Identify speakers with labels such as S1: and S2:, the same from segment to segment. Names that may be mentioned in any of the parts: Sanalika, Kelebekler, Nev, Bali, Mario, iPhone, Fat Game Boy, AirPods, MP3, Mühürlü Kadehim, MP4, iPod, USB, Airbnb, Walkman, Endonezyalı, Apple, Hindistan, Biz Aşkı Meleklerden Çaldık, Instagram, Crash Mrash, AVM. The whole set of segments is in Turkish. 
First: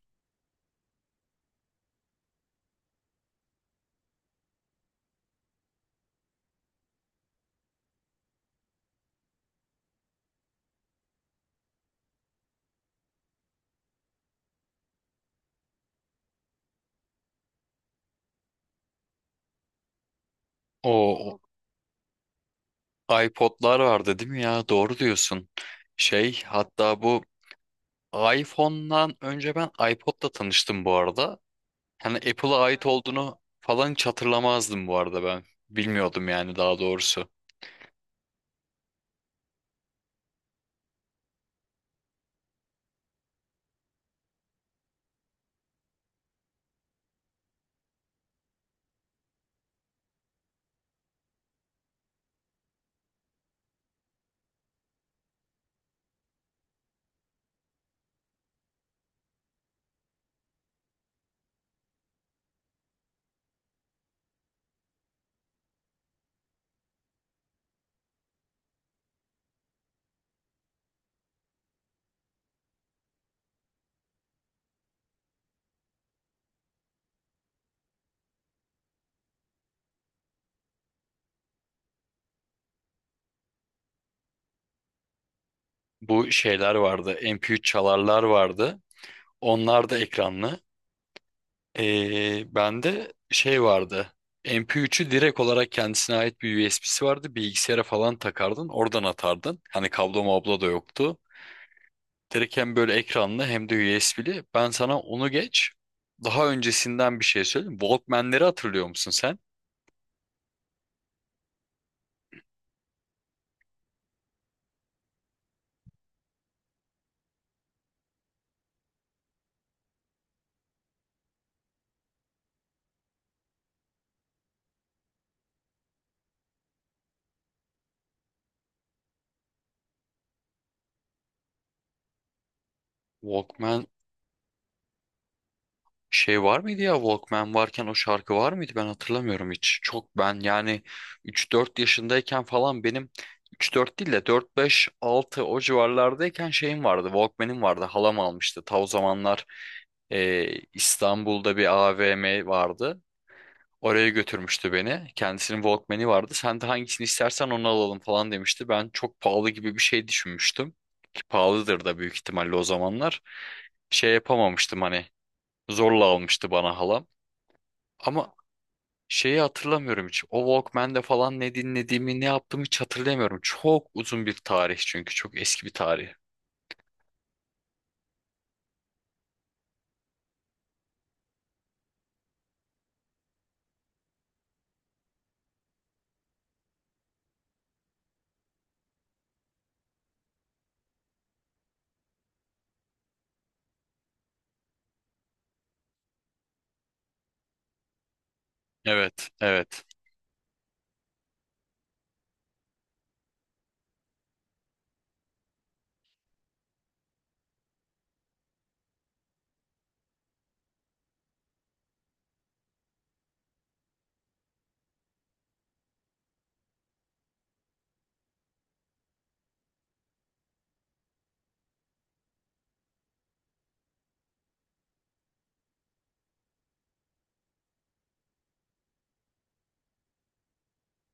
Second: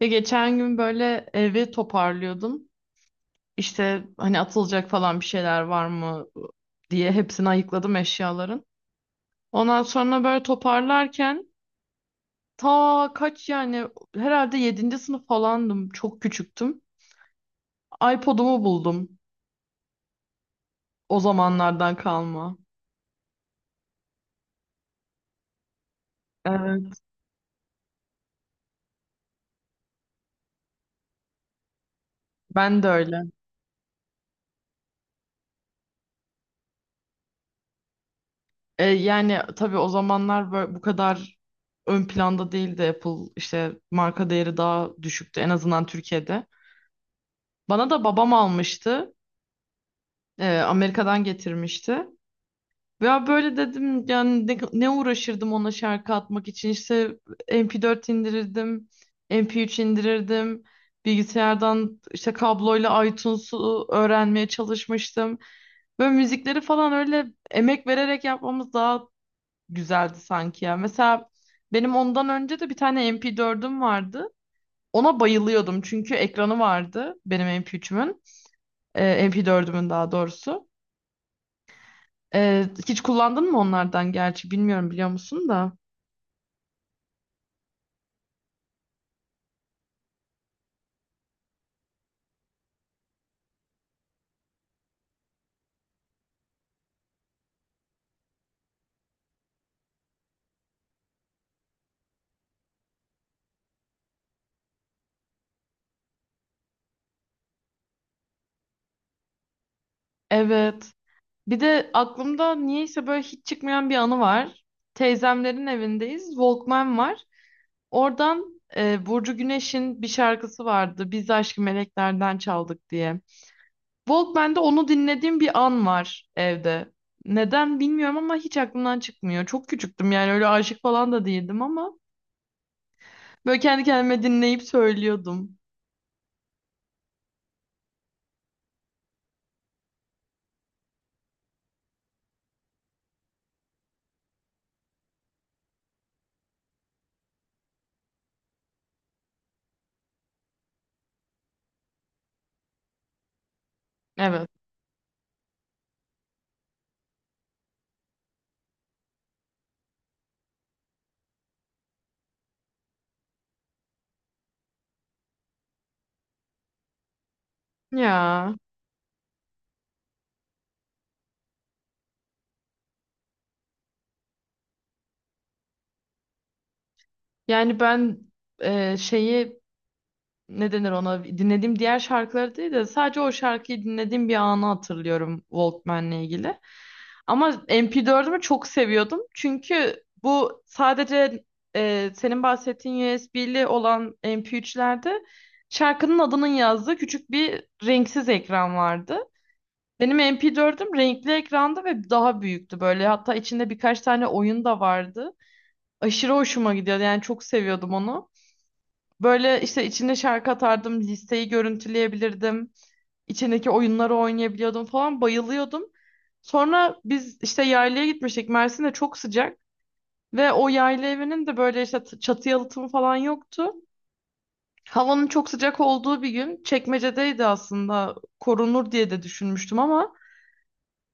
S1: Ya geçen gün böyle evi toparlıyordum. İşte hani atılacak falan bir şeyler var mı diye hepsini ayıkladım eşyaların. Ondan sonra böyle toparlarken ta kaç yani herhalde yedinci sınıf falandım. Çok küçüktüm. iPod'umu buldum. O
S2: O
S1: zamanlardan kalma.
S2: o iPod'lar vardı değil mi ya? Doğru diyorsun. Şey
S1: Evet.
S2: hatta bu iPhone'dan önce ben iPod'la tanıştım bu arada. Hani Apple'a
S1: Ben
S2: ait
S1: de öyle.
S2: olduğunu falan hiç hatırlamazdım bu arada ben. Bilmiyordum yani daha doğrusu.
S1: Yani tabii o zamanlar böyle bu kadar ön planda değildi Apple. İşte marka değeri daha düşüktü en azından Türkiye'de. Bana da babam almıştı. Amerika'dan getirmişti. Ya böyle dedim yani ne uğraşırdım ona şarkı atmak için işte MP4 indirirdim, MP3 indirirdim, bilgisayardan işte kabloyla iTunes'u öğrenmeye çalışmıştım. Böyle müzikleri falan öyle emek vererek yapmamız daha güzeldi sanki ya. Mesela benim ondan önce de bir tane MP4'üm vardı. Ona bayılıyordum çünkü ekranı vardı benim MP3'ümün, e, MP4'ümün daha doğrusu. Hiç kullandın mı onlardan gerçi bilmiyorum biliyor musun da.
S2: Bu şeyler vardı. MP3 çalarlar vardı. Onlar da ekranlı. Bende şey vardı. MP3'ü direkt olarak kendisine ait bir USB'si vardı. Bilgisayara falan takardın. Oradan atardın. Hani kablo mablo da yoktu. Direkt hem böyle ekranlı hem de USB'li. Ben sana onu geç. Daha öncesinden bir şey söyleyeyim. Walkman'leri hatırlıyor musun sen?
S1: Evet. Bir de aklımda niyeyse böyle hiç çıkmayan bir anı var. Teyzemlerin evindeyiz. Walkman var. Oradan Burcu Güneş'in bir şarkısı vardı. Biz Aşkı Meleklerden Çaldık diye. Walkman'de onu dinlediğim bir an var evde. Neden bilmiyorum ama hiç aklımdan çıkmıyor. Çok küçüktüm yani öyle aşık falan da değildim ama böyle kendi
S2: Walkman
S1: kendime dinleyip söylüyordum.
S2: şey var mıydı ya? Walkman varken o şarkı var mıydı? Ben hatırlamıyorum hiç. Çok ben yani üç dört yaşındayken falan benim üç dört değil de 4-5-6 o civarlardayken şeyim vardı. Walkman'im vardı. Halam almıştı. Ta o zamanlar e, İstanbul'da bir AVM vardı. Oraya
S1: Evet.
S2: götürmüştü beni. Kendisinin Walkman'i vardı. Sen de hangisini istersen onu alalım falan demişti. Ben çok pahalı gibi bir şey düşünmüştüm. Ki pahalıdır da büyük ihtimalle o zamanlar. Şey yapamamıştım hani zorla almıştı bana halam. Ama
S1: Ya.
S2: şeyi hatırlamıyorum hiç. O Walkman'de falan ne dinlediğimi ne yaptığımı hiç hatırlamıyorum. Çok uzun bir tarih çünkü çok eski bir tarih.
S1: Yani ben şeyi ne denir ona dinlediğim diğer şarkıları değil de sadece o şarkıyı dinlediğim bir anı hatırlıyorum Walkman'le ilgili. Ama MP4'ümü çok seviyordum. Çünkü bu sadece senin bahsettiğin USB'li olan MP3'lerde şarkının adının yazdığı küçük bir renksiz ekran vardı.
S2: Evet, evet.
S1: Benim MP4'üm renkli ekranda ve daha büyüktü böyle. Hatta içinde birkaç tane oyun da vardı. Aşırı hoşuma gidiyordu. Yani çok seviyordum onu. Böyle işte içinde şarkı atardım, listeyi görüntüleyebilirdim, içindeki oyunları oynayabiliyordum falan bayılıyordum. Sonra biz işte yaylaya gitmiştik. Mersin'de çok sıcak ve o yayla evinin de böyle işte çatı yalıtımı falan yoktu. Havanın çok sıcak olduğu bir gün Çekmece'deydi aslında. Korunur diye de düşünmüştüm ama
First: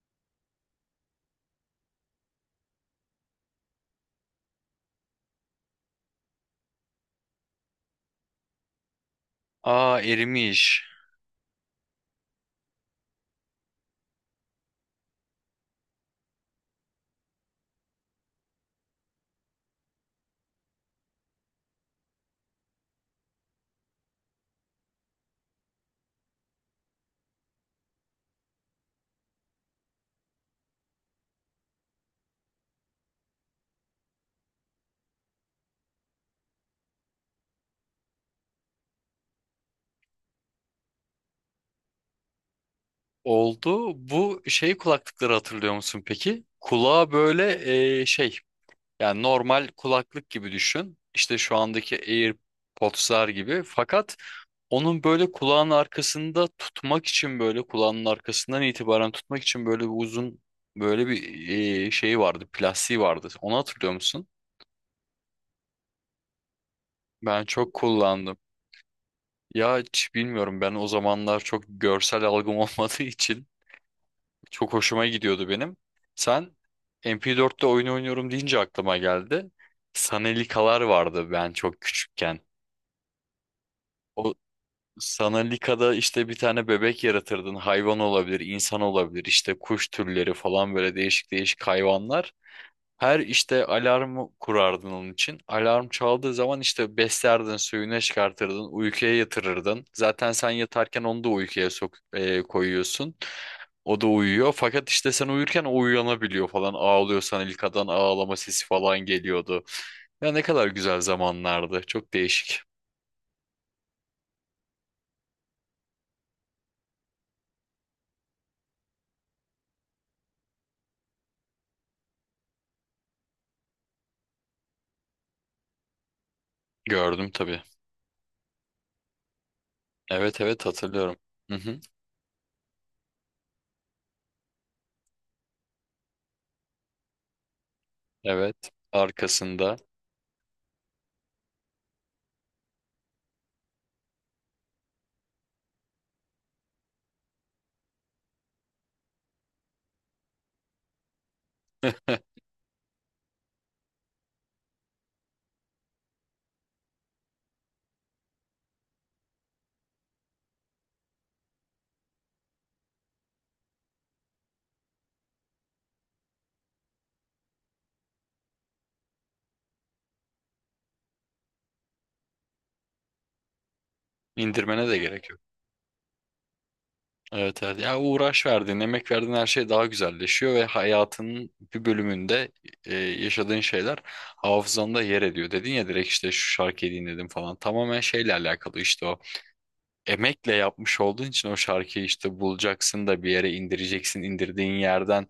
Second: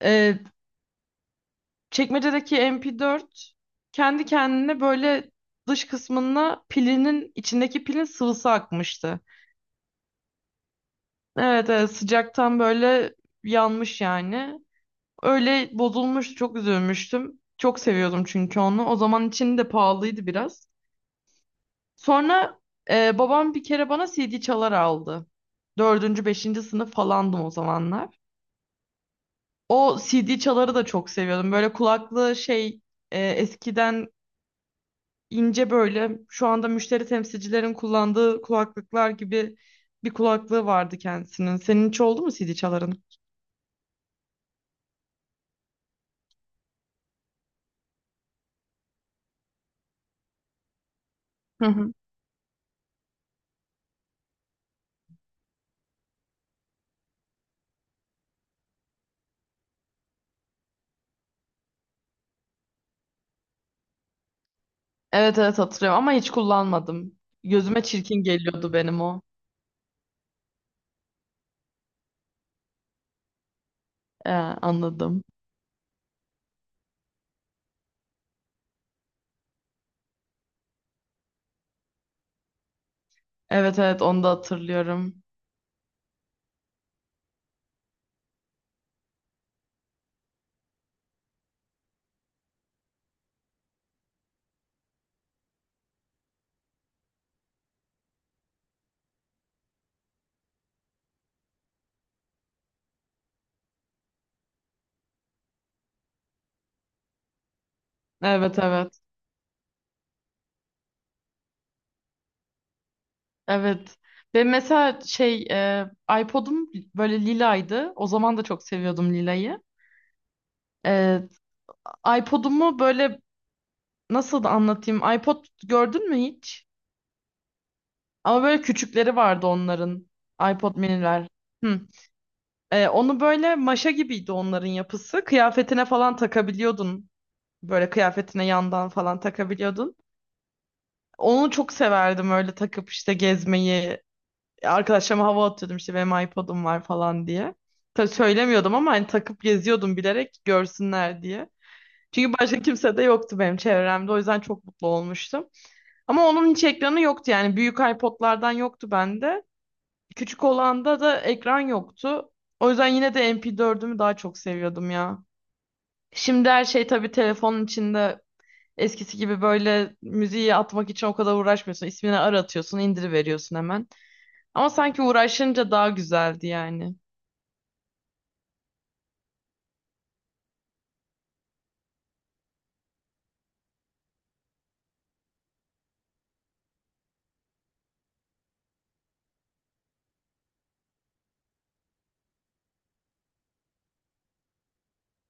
S1: e, Çekmece'deki MP4 kendi kendine böyle dış kısmına pilinin içindeki pilin sıvısı akmıştı.
S2: Aa erimiş.
S1: Evet evet sıcaktan böyle yanmış yani. Öyle bozulmuş çok üzülmüştüm. Çok seviyordum çünkü onu. O zaman için de pahalıydı biraz. Sonra babam bir kere bana CD çalar aldı. Dördüncü, beşinci sınıf falandım o zamanlar. O CD çaları da çok seviyordum. Böyle kulaklı şey eskiden ince böyle şu anda müşteri temsilcilerin kullandığı kulaklıklar gibi bir kulaklığı vardı kendisinin. Senin hiç oldu mu CD çaların?
S2: Oldu. Bu şey kulaklıkları hatırlıyor musun peki? Kulağa böyle şey yani normal kulaklık gibi düşün. İşte şu andaki AirPods'lar gibi. Fakat onun böyle kulağın arkasında tutmak için böyle kulağın arkasından itibaren tutmak için böyle bir uzun böyle bir şeyi vardı. Plastiği vardı. Onu hatırlıyor musun?
S1: Evet evet hatırlıyorum ama hiç kullanmadım.
S2: Ben çok
S1: Gözüme çirkin
S2: kullandım.
S1: geliyordu benim o.
S2: Ya hiç bilmiyorum ben o zamanlar çok görsel algım olmadığı için. Çok hoşuma
S1: Anladım.
S2: gidiyordu benim. Sen MP4'te oyun oynuyorum deyince aklıma geldi. Sanalikalar vardı ben çok küçükken.
S1: Evet evet onu da
S2: O
S1: hatırlıyorum.
S2: Sanalika'da işte bir tane bebek yaratırdın. Hayvan olabilir, insan olabilir, işte kuş türleri falan böyle değişik değişik hayvanlar. Her işte alarmı kurardın onun için. Alarm çaldığı zaman işte beslerdin, suyunu çıkartırdın, uykuya yatırırdın. Zaten sen yatarken onu da uykuya koyuyorsun. O da uyuyor. Fakat işte sen uyurken o uyanabiliyor falan. Ağlıyorsan ilkadan ağlama
S1: Evet
S2: sesi falan
S1: evet.
S2: geliyordu. Ya ne kadar güzel zamanlardı. Çok değişik.
S1: Evet. Ve mesela iPod'um böyle lilaydı. O zaman da çok seviyordum lilayı. Ee, iPod'umu böyle nasıl da anlatayım? iPod gördün mü hiç?
S2: Gördüm tabii.
S1: Ama böyle küçükleri vardı onların.
S2: Evet evet
S1: iPod
S2: hatırlıyorum.
S1: miniler.
S2: Hı hı.
S1: Hı. Onu böyle maşa gibiydi onların yapısı. Kıyafetine falan takabiliyordun. Böyle kıyafetine
S2: Evet.
S1: yandan falan
S2: Arkasında.
S1: takabiliyordun. Onu çok severdim öyle takıp işte gezmeyi. Arkadaşlarıma hava atıyordum işte benim iPod'um var falan diye. Tabii söylemiyordum ama hani takıp geziyordum bilerek görsünler diye. Çünkü başka kimse de yoktu benim çevremde. O yüzden çok mutlu olmuştum. Ama onun hiç ekranı yoktu yani. Büyük iPod'lardan yoktu bende. Küçük olanda da ekran yoktu. O yüzden yine de MP4'ümü daha çok seviyordum ya. Şimdi her şey tabii telefonun içinde. Eskisi gibi böyle müziği atmak için o kadar uğraşmıyorsun. İsmini aratıyorsun, indiriveriyorsun hemen. Ama
S2: indirmene de
S1: sanki
S2: gerek yok.
S1: uğraşınca daha güzeldi yani.
S2: Evet evet. Yani uğraş verdiğin, emek verdiğin her şey daha güzelleşiyor ve hayatının bir bölümünde yaşadığın şeyler hafızanda yer ediyor. Dedin ya direkt işte şu şarkıyı dinledim falan. Tamamen şeyle alakalı işte o. Emekle yapmış olduğun için o şarkıyı işte bulacaksın da bir yere indireceksin. İndirdiğin yerden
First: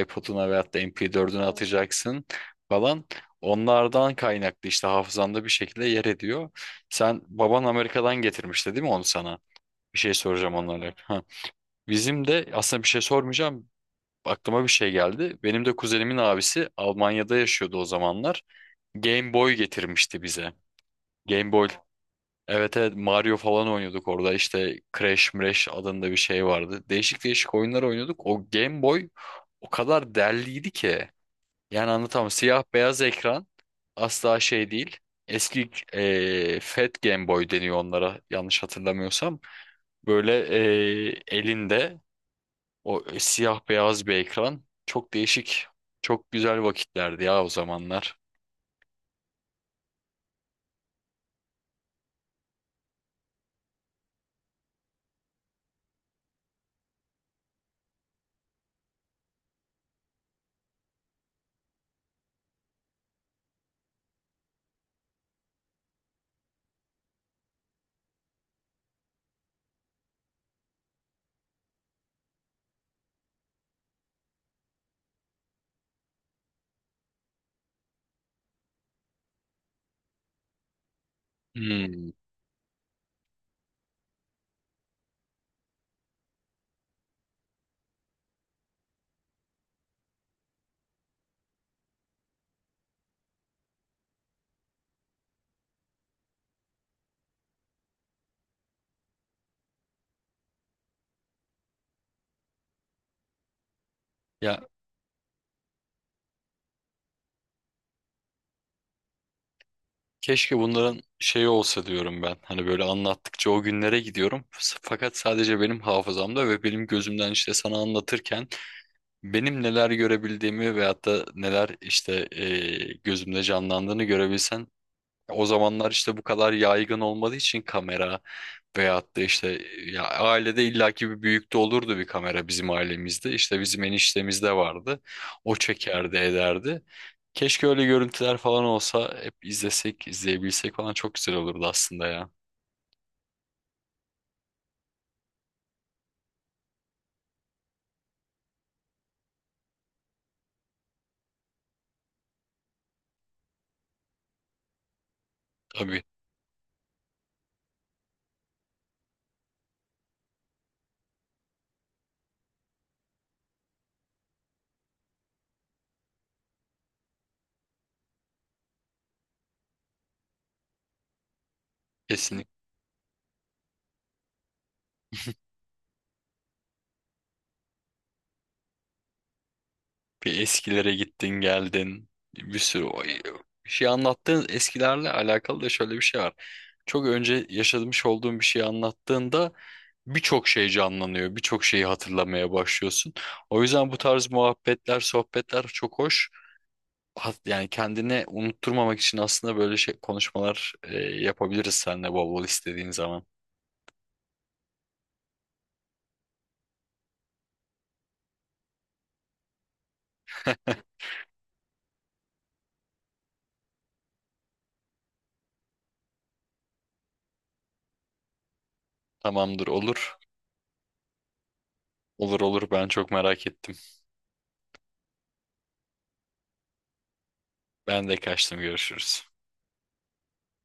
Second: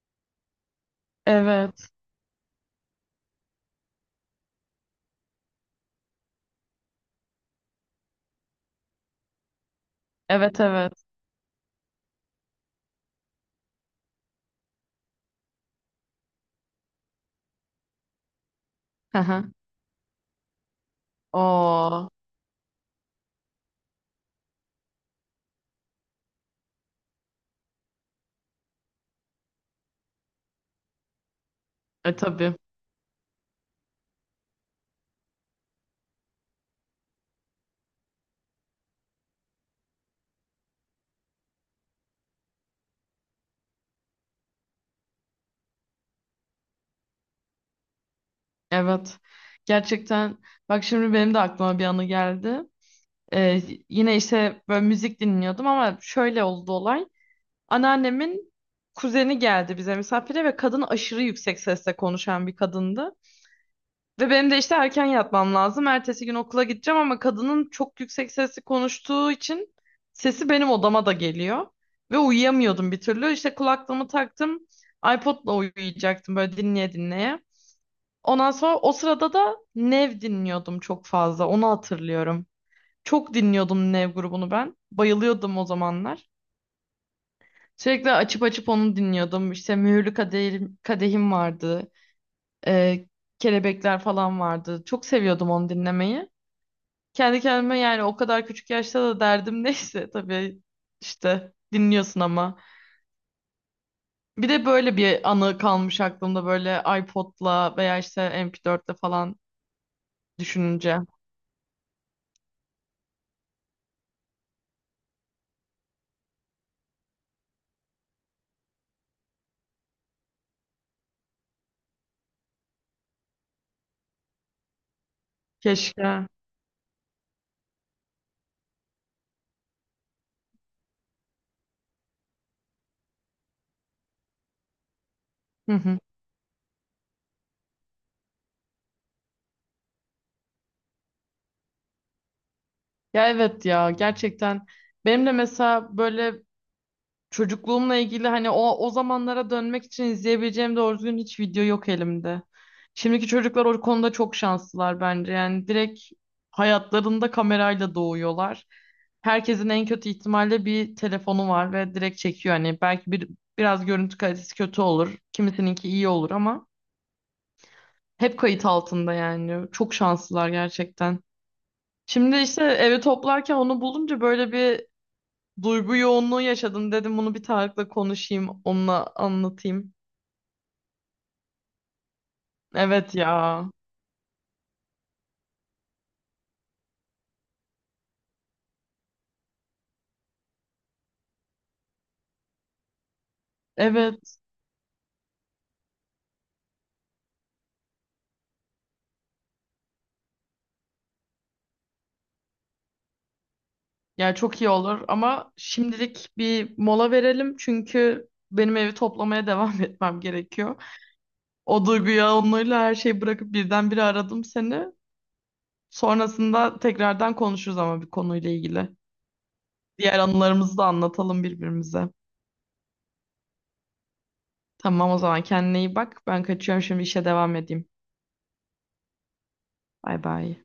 S2: iPod'una veyahut da MP4'üne
S1: Evet.
S2: atacaksın falan. Onlardan kaynaklı işte hafızanda bir şekilde yer ediyor. Sen baban Amerika'dan getirmişti değil mi onu sana? Bir şey soracağım
S1: Evet
S2: onlarla.
S1: evet.
S2: Bizim de aslında bir şey sormayacağım. Aklıma bir şey geldi. Benim de kuzenimin abisi Almanya'da yaşıyordu o zamanlar.
S1: Hı
S2: Game
S1: hı.
S2: Boy getirmişti bize. Game Boy.
S1: Oo.
S2: Evet evet Mario falan oynuyorduk orada. İşte Crash Mrash adında bir şey vardı. Değişik değişik oyunlar oynuyorduk. O Game Boy o kadar derliydi ki. Yani
S1: E
S2: anlatamam.
S1: tabii.
S2: Siyah beyaz ekran asla şey değil. Eski Fat Game Boy deniyor onlara yanlış hatırlamıyorsam. Böyle elinde o siyah beyaz bir ekran. Çok değişik. Çok güzel vakitlerdi ya o zamanlar.
S1: Evet. Gerçekten bak şimdi benim de aklıma bir anı geldi. Ee, Yine işte böyle müzik dinliyordum ama şöyle oldu olay. Anneannemin kuzeni geldi bize misafire ve kadın aşırı yüksek sesle konuşan bir kadındı. Ve benim de işte erken yatmam lazım. Ertesi gün okula gideceğim ama kadının çok yüksek sesli konuştuğu için sesi benim odama da geliyor. Ve uyuyamıyordum bir türlü. İşte kulaklığımı taktım. iPod'la uyuyacaktım böyle dinleye dinleye. Ondan sonra o sırada da Nev dinliyordum çok fazla. Onu
S2: Hmm.
S1: hatırlıyorum. Çok dinliyordum Nev grubunu ben. Bayılıyordum o zamanlar. Sürekli açıp açıp onu dinliyordum. İşte Mühürlü Kadehim, Kadehim vardı. Ee, Kelebekler falan vardı. Çok seviyordum onu dinlemeyi. Kendi kendime yani o kadar küçük yaşta da derdim neyse tabii işte dinliyorsun ama. Bir
S2: Ya
S1: de böyle bir anı kalmış aklımda böyle iPod'la veya işte MP4'le falan
S2: keşke
S1: düşününce.
S2: bunların şeyi olsa diyorum ben. Hani böyle anlattıkça o günlere gidiyorum. Fakat sadece benim hafızamda ve benim gözümden işte sana anlatırken benim neler görebildiğimi veyahut da neler işte gözümde canlandığını görebilsen. O zamanlar işte bu
S1: Keşke.
S2: kadar yaygın olmadığı için kamera veyahut da işte ya ailede illaki bir büyükte olurdu bir kamera bizim ailemizde. İşte bizim eniştemizde vardı. O
S1: Hı hı.
S2: çekerdi ederdi. Keşke öyle görüntüler falan olsa hep izlesek, izleyebilsek falan çok güzel olurdu aslında ya.
S1: Ya evet ya gerçekten benim de mesela böyle çocukluğumla ilgili hani o zamanlara dönmek için izleyebileceğim doğru düzgün hiç video yok elimde. Şimdiki çocuklar o konuda çok şanslılar bence. Yani direkt
S2: Tabii,
S1: hayatlarında kamerayla doğuyorlar. Herkesin en kötü ihtimalle bir telefonu var ve direkt çekiyor. Hani belki bir biraz görüntü kalitesi kötü olur. Kimisininki iyi olur ama hep kayıt altında yani. Çok şanslılar gerçekten. Şimdi
S2: kesinlikle
S1: işte evi toplarken onu bulunca böyle bir duygu yoğunluğu yaşadım dedim bunu bir Tarık'la konuşayım, onunla anlatayım.
S2: bir eskilere gittin geldin bir sürü
S1: Evet ya.
S2: bir şey anlattığın eskilerle alakalı da şöyle bir şey var. Çok önce yaşamış olduğun bir şeyi anlattığında birçok şey canlanıyor, birçok şeyi hatırlamaya başlıyorsun. O yüzden bu tarz
S1: Evet.
S2: muhabbetler, sohbetler çok hoş. Yani kendini unutturmamak için aslında böyle şey konuşmalar yapabiliriz seninle bol bol istediğin zaman.
S1: Yani çok iyi olur ama şimdilik bir mola verelim çünkü benim evi toplamaya devam etmem gerekiyor. O duygu yoğunluğuyla her şeyi bırakıp birdenbire aradım seni. Sonrasında tekrardan konuşuruz ama bir konuyla ilgili.
S2: Tamamdır, olur.
S1: Diğer anılarımızı da anlatalım birbirimize.
S2: Olur olur ben çok merak ettim.
S1: Tamam o zaman kendine iyi bak. Ben kaçıyorum şimdi işe devam edeyim.
S2: Ben de kaçtım, görüşürüz.
S1: Bay bay.